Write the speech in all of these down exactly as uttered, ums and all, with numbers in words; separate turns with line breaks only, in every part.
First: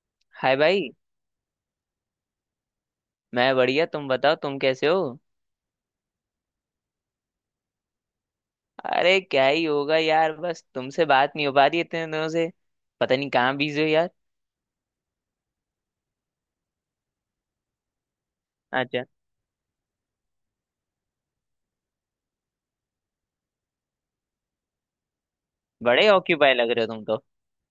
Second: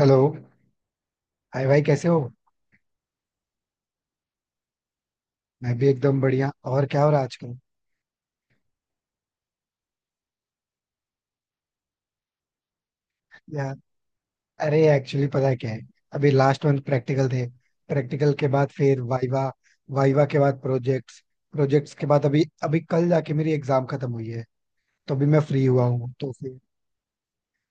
Hello.
Hi भाई।
Hi भाई, कैसे हो?
मैं बढ़िया, तुम बताओ, तुम कैसे हो?
मैं भी एकदम बढ़िया। और क्या हो रहा है आजकल?
अरे क्या ही होगा यार, बस तुमसे बात नहीं हो पा रही इतने दिनों से। पता नहीं कहाँ
यार,
बिजी हो यार।
अरे एक्चुअली पता है क्या है, अभी लास्ट मंथ प्रैक्टिकल थे। प्रैक्टिकल के बाद फिर
अच्छा।
वाइवा। वाइवा के बाद प्रोजेक्ट्स। प्रोजेक्ट्स के बाद अभी अभी कल जाके मेरी एग्जाम खत्म हुई है। तो अभी मैं फ्री हुआ
बड़े
हूँ तो
ऑक्यूपाई
फिर
लग रहे हो तुम तो।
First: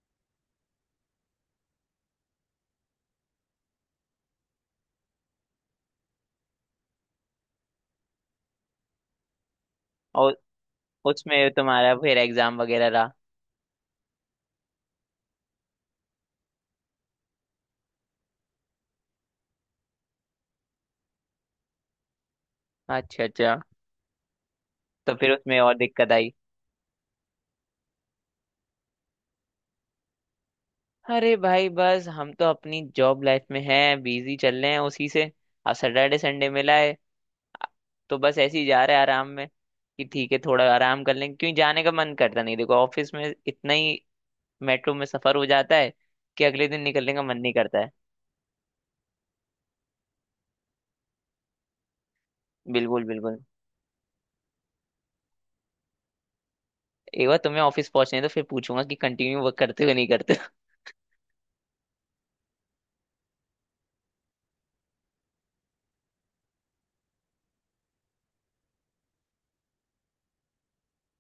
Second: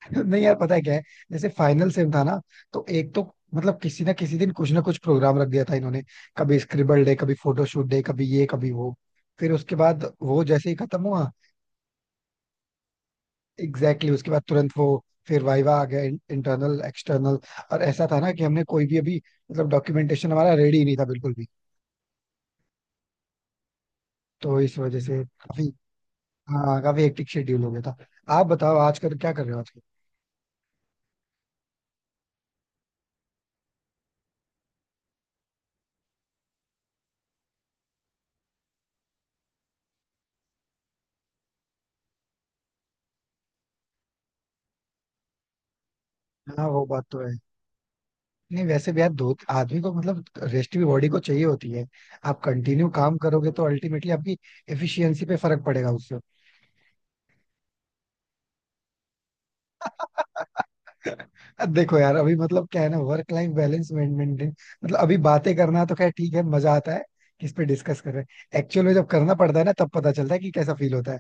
नहीं यार, पता है क्या है, जैसे फाइनल सेम था ना, तो एक तो मतलब किसी ना किसी दिन कुछ ना कुछ प्रोग्राम रख दिया था इन्होंने। कभी स्क्रिबल डे, कभी फोटोशूट डे, कभी ये कभी वो। फिर उसके बाद
और
वो जैसे ही खत्म हुआ,
उसमें तुम्हारा फिर एग्जाम वगैरह रहा?
एग्जैक्टली exactly, उसके बाद तुरंत वो फिर वाइवा आ गया, इंटरनल एक्सटर्नल। और ऐसा था ना कि हमने कोई भी अभी मतलब डॉक्यूमेंटेशन हमारा रेडी नहीं था बिल्कुल भी।
अच्छा अच्छा।
तो इस वजह
तो
से
फिर उसमें
काफी,
और दिक्कत आई?
हाँ, काफी हेक्टिक शेड्यूल हो गया था। आप बताओ, आजकल क्या कर रहे हो आजकल?
अरे भाई, बस हम तो अपनी जॉब लाइफ में हैं, बिजी चल रहे हैं उसी से। अब सैटरडे संडे मिला है तो बस ऐसे ही जा रहे हैं आराम में। कि ठीक है, थोड़ा आराम कर लें, क्यों जाने का मन करता नहीं, देखो ऑफिस में इतना ही मेट्रो में सफर हो जाता है कि
हाँ
अगले दिन
वो बात
निकलने
तो
का
है।
मन नहीं करता है।
नहीं, वैसे भी यार दो आदमी को मतलब रेस्ट भी बॉडी को चाहिए होती है। आप कंटिन्यू
बिल्कुल
काम
बिल्कुल।
करोगे तो अल्टीमेटली आपकी एफिशिएंसी पे फर्क पड़ेगा उससे।
एक बार तुम्हें ऑफिस पहुंचने तो फिर पूछूंगा कि कंटिन्यू वर्क करते हो नहीं करते हो।
देखो यार, अभी मतलब क्या है ना, वर्क लाइफ बैलेंस मेंटेन। मतलब अभी बातें करना तो खैर ठीक है, मजा आता है। किस पे डिस्कस कर रहे हैं एक्चुअल में, जब करना पड़ता है ना तब पता चलता है कि कैसा फील होता है।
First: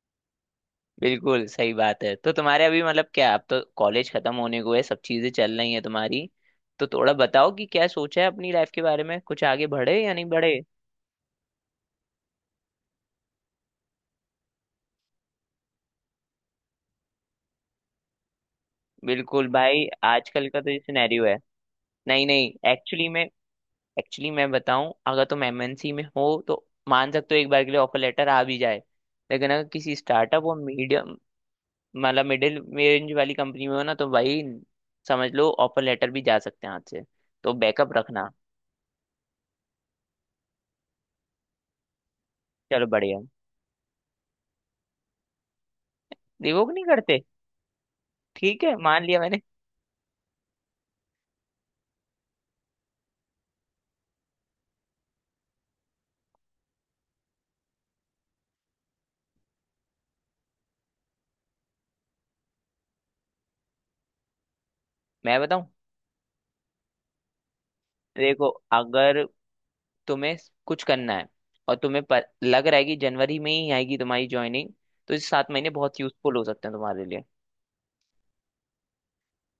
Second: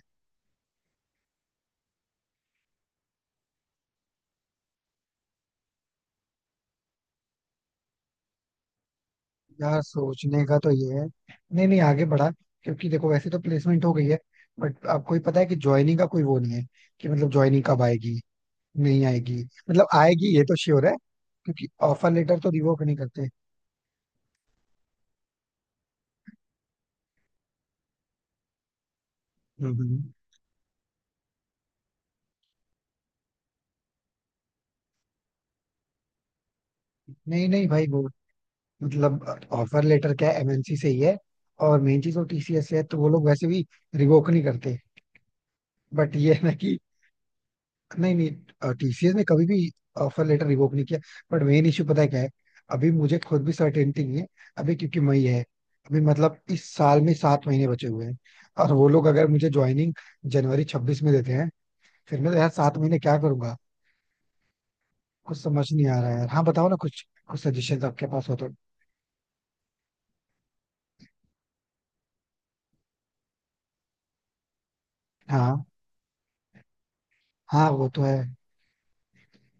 बिल्कुल सही बात है। तो तुम्हारे अभी मतलब क्या, अब तो कॉलेज खत्म होने को है, सब चीजें चल रही हैं तुम्हारी, तो थोड़ा बताओ कि क्या सोचा है अपनी लाइफ के बारे में, कुछ आगे
यार
बढ़े या नहीं
सोचने
बढ़े?
का तो ये है, नहीं नहीं, आगे बढ़ा। क्योंकि देखो, वैसे तो प्लेसमेंट हो गई है, बट आपको ही पता है कि ज्वाइनिंग का कोई वो नहीं है कि मतलब ज्वाइनिंग कब आएगी, नहीं आएगी।
बिल्कुल भाई,
मतलब आएगी ये
आजकल
तो
का तो ये
श्योर है,
सिनेरियो है।
क्योंकि ऑफर
नहीं
लेटर तो
नहीं,
रिवोक नहीं
एक्चुअली में
करते।
एक्चुअली मैं बताऊं, अगर तुम एम एन सी में हो तो मान सकते हो एक बार के लिए ऑफर लेटर आ भी जाए। लेकिन अगर
हम्म
किसी
हम्म।
स्टार्टअप और मीडियम मतलब मिडिल रेंज वाली कंपनी में हो ना तो भाई समझ लो ऑफर लेटर भी जा सकते हैं हाथ से।
नहीं
तो
नहीं भाई,
बैकअप
वो
रखना।
मतलब ऑफर लेटर क्या है, एमएनसी से ही है। और मेन चीज वो टीसीएस से है,
चलो
तो वो
बढ़िया।
लोग वैसे भी रिवोक नहीं करते। बट ये है ना
रिवोक
कि,
नहीं करते।
नहीं
ठीक
नहीं,
है, मान
टीसीएस
लिया
ने
मैंने।
कभी भी ऑफर लेटर रिवोक नहीं किया। बट मेन इश्यू पता है क्या है, अभी मुझे खुद भी सर्टेनिटी नहीं है। अभी क्योंकि मई है। अभी मतलब इस साल में सात महीने बचे हुए हैं। और वो लोग अगर मुझे ज्वाइनिंग जनवरी छब्बीस में देते हैं, फिर मैं तो यार सात महीने क्या करूंगा? कुछ
मैं
समझ
बताऊं,
नहीं आ रहा है यार। हाँ बताओ ना, कुछ कुछ सजेशन आपके पास हो तो।
देखो अगर तुम्हें कुछ करना है और तुम्हें पर, लग रहा है कि जनवरी में ही आएगी तुम्हारी ज्वाइनिंग, तो इस सात
हाँ,
महीने बहुत यूजफुल हो सकते हैं तुम्हारे लिए।
हाँ वो तो है।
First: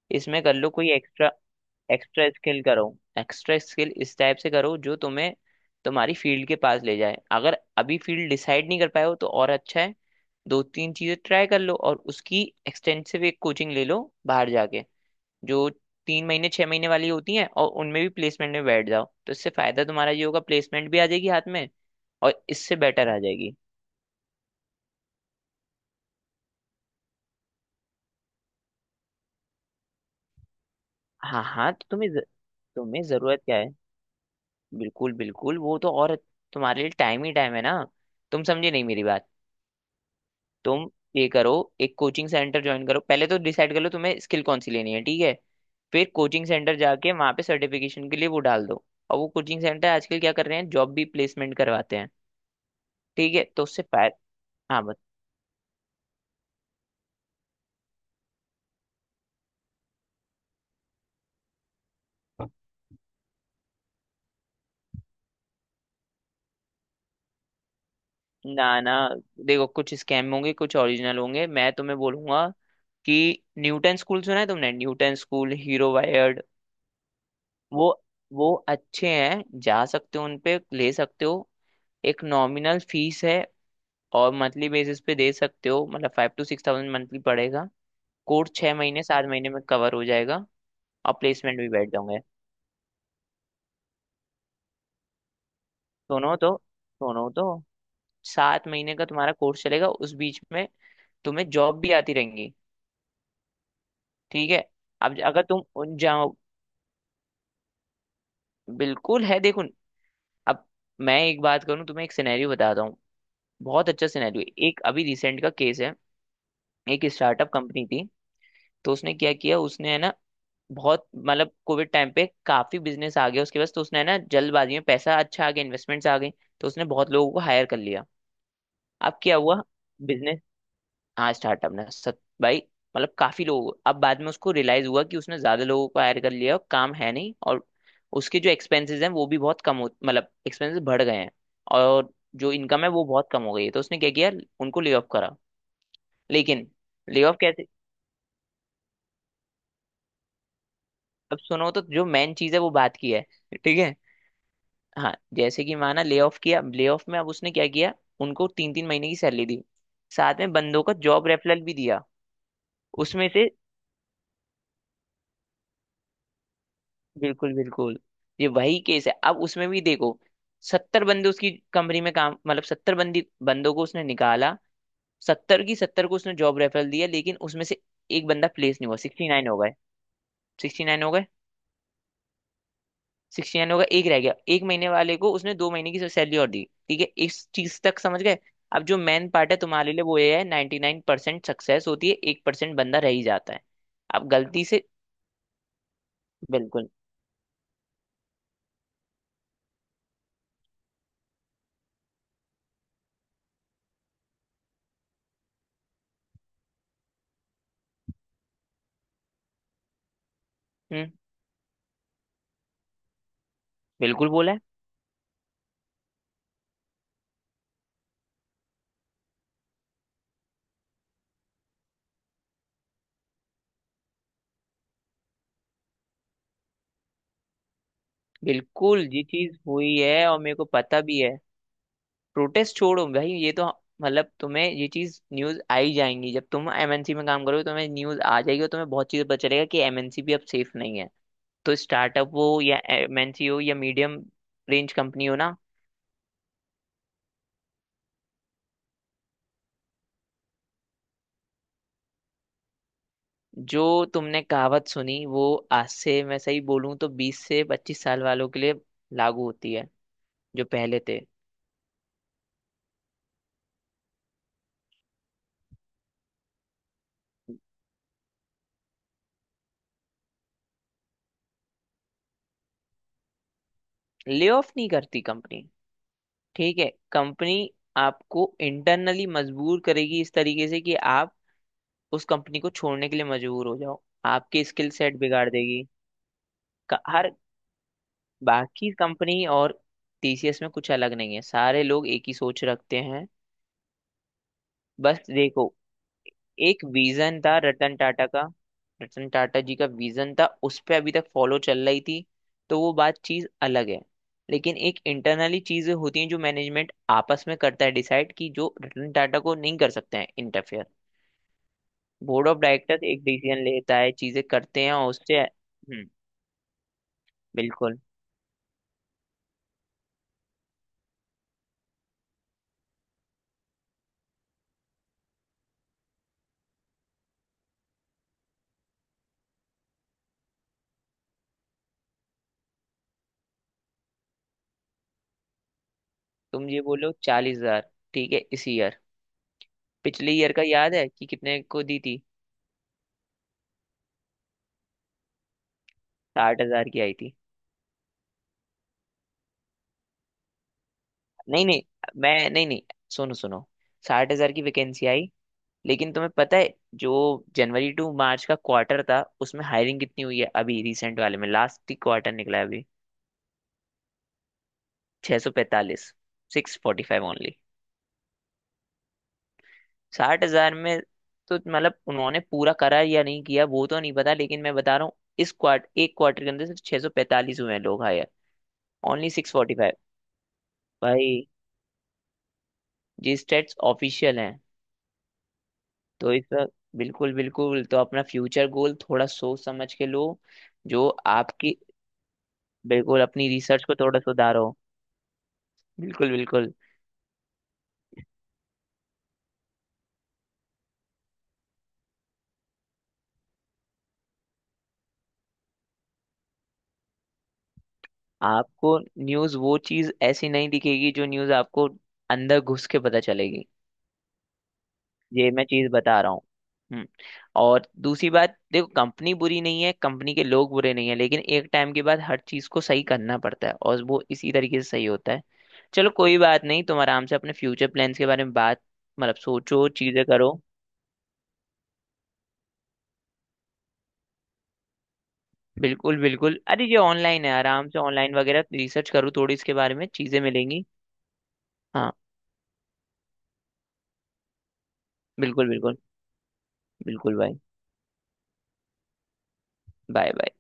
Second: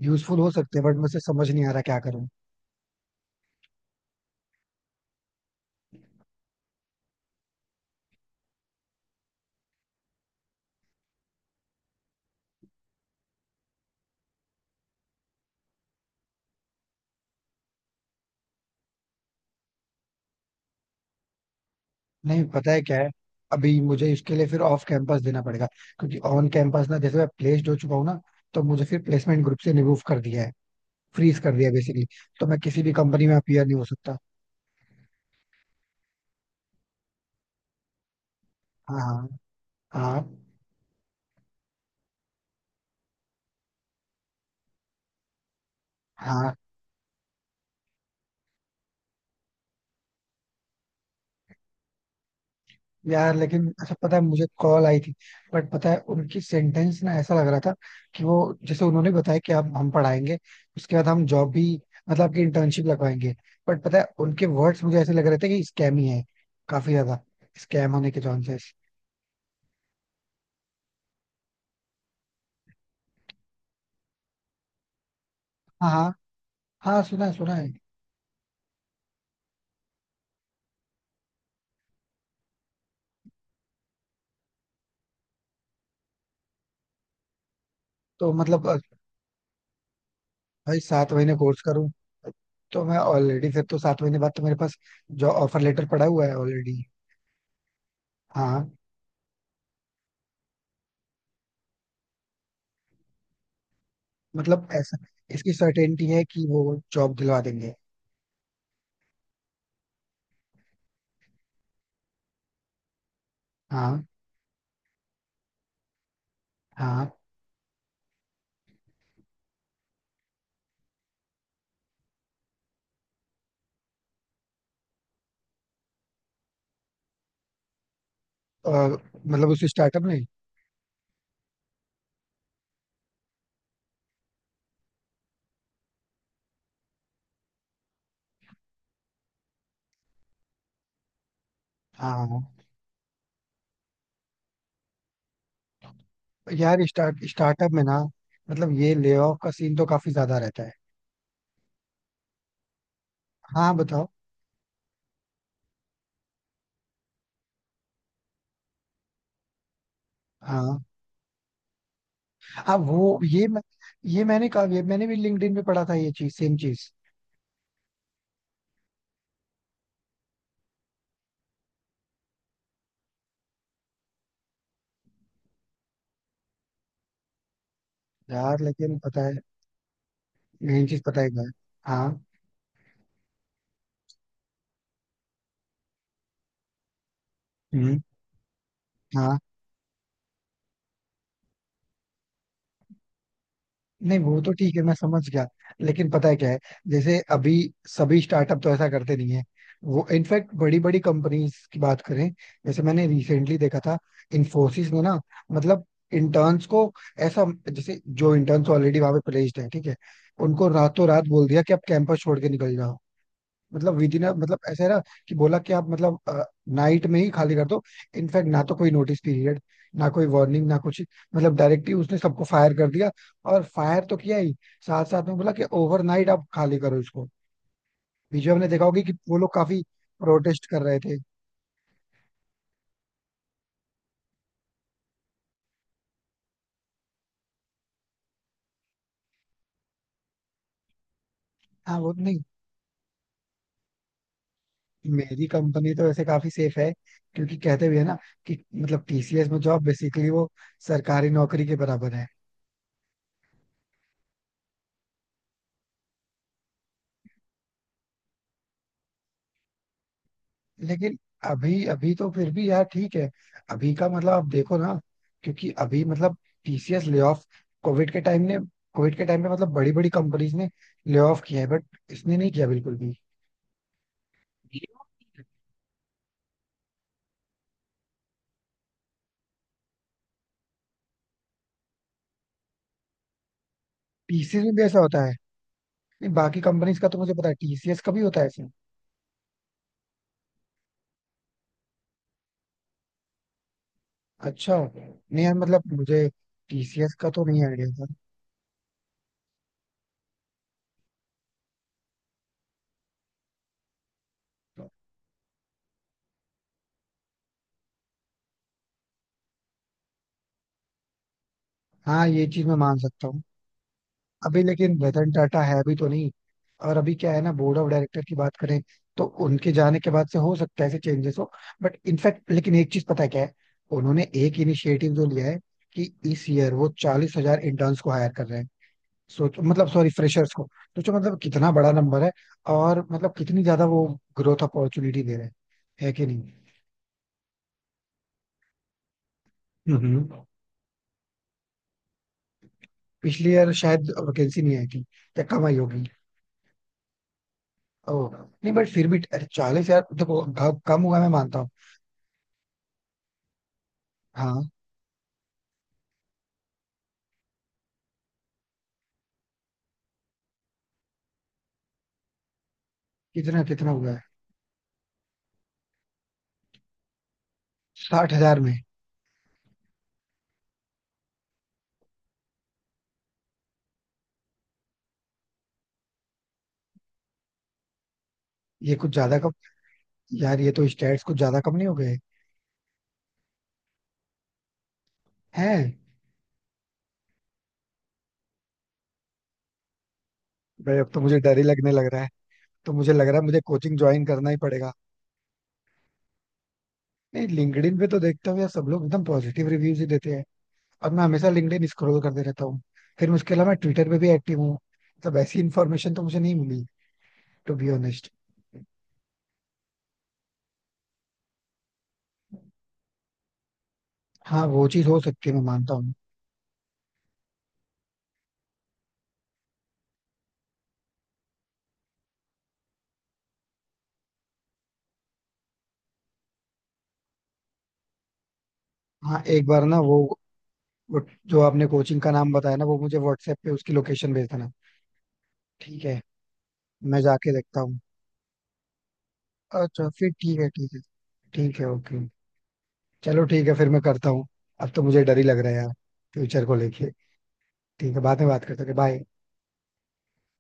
यूजफुल
इसमें
हो
कर लो
सकते हैं,
कोई
बट मुझे
एक्स्ट्रा
समझ नहीं आ रहा क्या करूं।
एक्स्ट्रा स्किल करो, एक्स्ट्रा स्किल इस टाइप से करो जो तुम्हें तुम्हारी फील्ड के पास ले जाए। अगर अभी फील्ड डिसाइड नहीं कर पाए हो तो और अच्छा है। दो तीन चीजें ट्राई कर लो और उसकी एक्सटेंसिव एक कोचिंग ले लो बाहर जाके, जो तीन महीने छह महीने वाली होती हैं, और उनमें भी प्लेसमेंट में बैठ जाओ तो इससे फायदा तुम्हारा ये होगा प्लेसमेंट भी आ जाएगी हाथ में और
नहीं, पता
इससे
है क्या
बेटर
है,
आ जाएगी।
अभी मुझे इसके लिए फिर ऑफ कैंपस देना पड़ेगा। क्योंकि ऑन कैंपस ना, जैसे मैं प्लेस्ड हो चुका हूँ ना, तो मुझे फिर प्लेसमेंट ग्रुप से रिमूव कर दिया है, फ्रीज
हाँ
कर दिया
हाँ, तो
बेसिकली।
तुम्हें ज-
तो मैं किसी भी
तुम्हें
कंपनी में
जरूरत क्या
अपीयर
है?
नहीं हो सकता।
बिल्कुल बिल्कुल, वो तो और तुम्हारे लिए टाइम ही टाइम है ना। तुम समझे नहीं मेरी
हाँ,
बात?
हाँ।
तुम ये करो, एक कोचिंग सेंटर ज्वाइन करो, पहले तो डिसाइड कर लो तुम्हें स्किल कौन सी लेनी है, ठीक है? फिर कोचिंग
हाँ
सेंटर जाके वहां पे सर्टिफिकेशन के लिए वो डाल दो। और वो कोचिंग सेंटर आजकल क्या कर रहे हैं, जॉब भी प्लेसमेंट करवाते हैं।
यार,
ठीक है तो
लेकिन
उससे
अच्छा
फाय
पता है, मुझे
हाँ,
कॉल
बस।
आई थी। बट पता है, उनकी सेंटेंस ना ऐसा लग रहा था कि वो, जैसे उन्होंने बताया कि आप, हम पढ़ाएंगे, उसके बाद हम जॉब भी मतलब आपकी इंटर्नशिप लगवाएंगे। बट पता है, उनके वर्ड्स मुझे ऐसे लग रहे थे कि स्कैम ही है, काफी ज्यादा स्कैम होने के
ना
चांसेस।
ना, देखो कुछ स्कैम होंगे कुछ ओरिजिनल होंगे। मैं तुम्हें बोलूंगा कि न्यूटन स्कूल सुना है तुमने? न्यूटन स्कूल,
हाँ,
हीरो
हाँ।
वायर।
हाँ सुना है, सुना है।
वो वो अच्छे हैं, जा सकते हो, उनपे ले सकते हो। एक नॉमिनल फीस है और मंथली बेसिस पे दे सकते हो, मतलब five to six thousand monthly पड़ेगा।
तो
कोर्स
मतलब
छह
अ,
महीने सात महीने में कवर हो जाएगा
भाई सात
और
महीने
प्लेसमेंट
कोर्स
भी
करूँ?
बैठ जाओगे।
तो मैं ऑलरेडी फिर, तो सात महीने बाद तो मेरे पास जो ऑफर लेटर पड़ा हुआ है
दोनों तो
ऑलरेडी।
दोनों तो सात
हाँ।
महीने का तुम्हारा कोर्स चलेगा, उस बीच में तुम्हें जॉब भी आती रहेंगी। ठीक
मतलब
है।
ऐसा
अब ज- अगर
इसकी
तुम उन
सर्टेनिटी है
जाओ,
कि वो जॉब दिलवा देंगे?
बिल्कुल है देखो। अब मैं एक बात करूं, तुम्हें एक सिनेरियो बताता हूँ, बहुत
हाँ,
अच्छा सिनेरियो, एक अभी रिसेंट का केस है। एक
हाँ।
स्टार्टअप कंपनी थी, तो उसने क्या किया, उसने है ना बहुत मतलब कोविड टाइम पे काफी बिजनेस आ गया उसके पास, तो उसने है ना जल्दबाजी में, पैसा अच्छा आ गया, इन्वेस्टमेंट्स आ गई, तो उसने बहुत लोगों को हायर कर लिया।
और
अब क्या
मतलब
हुआ?
उस स्टार्टअप में।
बिजनेस, हाँ स्टार्टअप ने सत भाई मतलब काफी लोग, अब बाद में उसको रियलाइज हुआ कि उसने ज्यादा लोगों को हायर कर लिया और काम है नहीं, और उसके जो एक्सपेंसेस हैं वो भी बहुत कम हो, मतलब एक्सपेंसेस बढ़ गए हैं और
हाँ,
जो
हाँ।
इनकम है वो बहुत कम हो गई है, तो उसने क्या किया, उनको ले ऑफ करा। लेकिन
यार
ले
स्टार्ट
ऑफ कैसे?
स्टार्टअप में ना, मतलब ये लेऑफ का सीन तो काफी ज्यादा रहता है।
अब सुनो तो, जो मेन चीज है वो बात की है।
हाँ
ठीक है।
बताओ।
हाँ जैसे कि माना ले ऑफ किया, ले ऑफ में अब उसने क्या किया, उनको तीन तीन महीने की सैलरी दी, साथ में
हाँ,
बंदों को जॉब रेफरल भी दिया।
हाँ वो,
उसमें
ये
से,
मैं, ये मैंने कहा, ये मैंने भी लिंक्डइन पे पढ़ा था ये चीज, सेम चीज।
बिल्कुल बिल्कुल, ये वही केस है। अब उसमें भी देखो, सत्तर बंदे उसकी कंपनी में काम, मतलब सत्तर बंदी बंदों को उसने निकाला, सत्तर की सत्तर को उसने जॉब रेफरल दिया, लेकिन उसमें से एक बंदा
यार
प्लेस नहीं हुआ,
लेकिन पता
सिक्सटी
है,
नाइन हो गए। सिक्सटी
मेन चीज
नाइन हो
पता
गए,
है क्या है? हाँ।
सिक्सटी नाइन होगा एक रह गया, एक महीने वाले को उसने दो महीने की सैलरी और दी। ठीक है, इस चीज
हम्म।
तक समझ गए? अब जो मेन पार्ट है तुम्हारे लिए वो ये है, नाइन्टी नाइन परसेंट सक्सेस होती है, एक परसेंट बंदा रह ही जाता है।
नहीं,
अब
वो तो
गलती
ठीक है,
से,
मैं समझ गया। लेकिन पता है क्या है,
बिल्कुल।
जैसे अभी सभी स्टार्टअप तो ऐसा करते नहीं है। वो इनफैक्ट बड़ी बड़ी कंपनीज की बात करें, जैसे मैंने रिसेंटली देखा था, इन्फोसिस ने ना मतलब इंटर्न्स को ऐसा, जैसे जो इंटर्न्स ऑलरेडी वहां पे प्लेस्ड है ठीक है, उनको रातों
हम्म।
रात बोल दिया कि आप कैंपस छोड़ के निकल जाओ। मतलब विदिन,
बिल्कुल बोला
मतलब
है।
ऐसा है ना कि बोला कि आप मतलब नाइट में ही खाली कर दो। इनफैक्ट ना तो कोई नोटिस पीरियड, ना कोई वार्निंग, ना कुछ, मतलब डायरेक्टली उसने सबको फायर कर दिया। और फायर तो किया ही, साथ साथ में बोला कि ओवरनाइट आप खाली करो इसको। बीच में हमने देखा
बिल्कुल
होगा कि
ये
वो लोग
चीज
काफी
हुई है और मेरे
प्रोटेस्ट
को
कर रहे
पता
थे।
भी है। प्रोटेस्ट छोड़ो भाई ये तो, मतलब तुम्हें ये चीज न्यूज आ ही जाएंगी जब तुम एम एन सी में काम करोगे, तुम्हें न्यूज आ जाएगी और तुम्हें बहुत चीजें पता चलेगा कि एम एन सी भी अब सेफ नहीं है। तो
हाँ वो
स्टार्टअप
नहीं,
हो या एम एन सी हो या मीडियम रेंज कंपनी हो
मेरी
ना,
कंपनी तो वैसे काफी सेफ है। क्योंकि कहते भी है ना कि मतलब टीसीएस में जॉब बेसिकली वो सरकारी नौकरी के बराबर है।
जो तुमने कहावत सुनी वो आज से मैं सही बोलूं तो बीस से पच्चीस साल वालों के लिए लागू होती है, जो पहले
लेकिन
थे।
अभी अभी तो फिर भी यार ठीक है। अभी का मतलब आप देखो ना, क्योंकि अभी मतलब टीसीएस ले ऑफ, कोविड के टाइम ने, कोविड के टाइम पे मतलब बड़ी बड़ी कंपनीज ने ले ऑफ किया है, बट इसने नहीं किया बिल्कुल भी।
ले ऑफ नहीं करती कंपनी, ठीक है। कंपनी आपको इंटरनली मजबूर करेगी इस तरीके से कि आप उस कंपनी को छोड़ने के लिए मजबूर हो जाओ,
टीसीएस
आपके
में भी
स्किल
ऐसा
सेट
होता है?
बिगाड़ देगी।
नहीं, बाकी कंपनीज
क-
का तो मुझे
हर,
पता है, टीसीएस का भी होता है ऐसे?
बाकी कंपनी और टी सी एस में कुछ अलग नहीं है, सारे लोग एक ही सोच रखते हैं।
अच्छा,
बस
नहीं यार
देखो,
मतलब मुझे
एक
टीसीएस का
विजन
तो
था
नहीं आइडिया
रतन
था।
टाटा का, रतन टाटा जी का विजन था, उस पे अभी तक फॉलो चल रही थी, तो वो बात चीज अलग है। लेकिन एक इंटरनली चीजें होती हैं जो मैनेजमेंट आपस में करता है डिसाइड, कि जो रतन टाटा को नहीं कर सकते हैं इंटरफेयर,
हाँ ये
बोर्ड ऑफ
चीज मैं मान
डायरेक्टर्स एक
सकता हूँ।
डिसीजन लेता है, चीजें
अभी
करते हैं
लेकिन
और
रतन
उससे।
टाटा है अभी
हम्म।
तो नहीं। और अभी क्या है ना, बोर्ड ऑफ
बिल्कुल।
डायरेक्टर की बात करें, तो उनके जाने के बाद से हो सकता है ऐसे चेंजेस हो। बट इनफैक्ट, लेकिन एक चीज पता है क्या है, उन्होंने एक इनिशिएटिव जो लिया है कि इस ईयर वो चालीस हजार इंटर्न्स को हायर कर रहे हैं। सोचो मतलब, सॉरी, फ्रेशर्स को। सोचो मतलब कितना बड़ा नंबर है। और मतलब कितनी ज्यादा वो ग्रोथ अपॉर्चुनिटी दे रहे हैं, है कि नहीं?
तुम ये बोलो चालीस हजार, ठीक है इस ईयर,
हम्म।
पिछले ईयर का याद है कि कितने को दी थी?
पिछले ईयर शायद वैकेंसी नहीं आई थी, या कम आई होगी।
साठ हजार की आई थी।
ओ। नहीं, बट फिर भी चालीस हजार, देखो घ- कम हुआ मैं मानता
नहीं
हूँ।
नहीं, मैं नहीं नहीं सुनो सुनो, साठ हजार की
हाँ।
वैकेंसी आई, लेकिन तुम्हें पता है जो जनवरी टू मार्च का क्वार्टर था उसमें हायरिंग कितनी हुई है, अभी रिसेंट वाले में लास्ट ही क्वार्टर निकला है अभी,
कितना कितना हुआ है?
Six forty five, six forty five only,
साठ हजार में?
साठ हजार में। तो मतलब उन्होंने पूरा करा या नहीं किया वो तो नहीं पता, लेकिन मैं बता रहा हूँ इस क्वार्टर, एक क्वार्टर के अंदर सिर्फ सिक्स फोर्टी फाइव हुए हैं लोग हायर,
ये कुछ
ओनली
ज्यादा कम।
Six forty five.
यार ये तो स्टैट्स कुछ
भाई
ज्यादा कम नहीं हो गए
जी, स्टेट्स ऑफिशियल हैं।
हैं?
तो इस वक्त बिल्कुल बिल्कुल, तो अपना फ्यूचर गोल थोड़ा सोच समझ के लो
भाई
जो
अब तो मुझे डर ही
आपकी।
लगने लग रहा है। तो मुझे
बिल्कुल,
लग रहा है
अपनी
मुझे
रिसर्च को
कोचिंग
थोड़ा
ज्वाइन करना ही
सुधारो।
पड़ेगा।
बिल्कुल बिल्कुल।
नहीं, लिंक्डइन पे तो देखता हूँ यार, सब लोग एकदम पॉजिटिव रिव्यूज ही देते हैं। और मैं हमेशा लिंक्डइन स्क्रॉल करते रहता हूँ। फिर उसके अलावा मैं ट्विटर पे भी एक्टिव हूँ, मतलब ऐसी इन्फॉर्मेशन तो मुझे नहीं मिली टू बी ऑनेस्ट।
आपको न्यूज़ वो चीज़ ऐसी नहीं दिखेगी जो न्यूज़ आपको अंदर घुस के पता चलेगी।
हाँ वो चीज हो सकती
ये
है, मैं
मैं चीज़
मानता हूँ।
बता रहा हूँ। हम्म। और दूसरी बात देखो, कंपनी बुरी नहीं है, कंपनी के लोग बुरे नहीं है, लेकिन एक टाइम के बाद हर चीज़ को सही करना पड़ता है और वो इसी तरीके से सही होता है। चलो कोई बात नहीं, तुम आराम से अपने फ्यूचर प्लान्स के बारे में बात, मतलब
हाँ एक बार
सोचो,
ना, वो,
चीज़ें करो।
वो जो आपने कोचिंग का नाम बताया ना, वो मुझे व्हाट्सएप पे उसकी लोकेशन भेज देना, ठीक
बिल्कुल
है?
बिल्कुल, अरे ये
मैं
ऑनलाइन
जाके
है,
देखता
आराम
हूँ।
से ऑनलाइन वगैरह रिसर्च करो, थोड़ी इसके बारे
अच्छा,
में
फिर
चीज़ें
ठीक है,
मिलेंगी।
ठीक है। ठीक है,
हाँ।
ओके। चलो ठीक है, फिर मैं करता हूँ। अब तो मुझे डर ही लग
बिल्कुल
रहा है यार,
बिल्कुल।
फ्यूचर को लेके।
बिल्कुल भाई।
ठीक है, बाद में बात करते हैं, बाय।
Bye bye.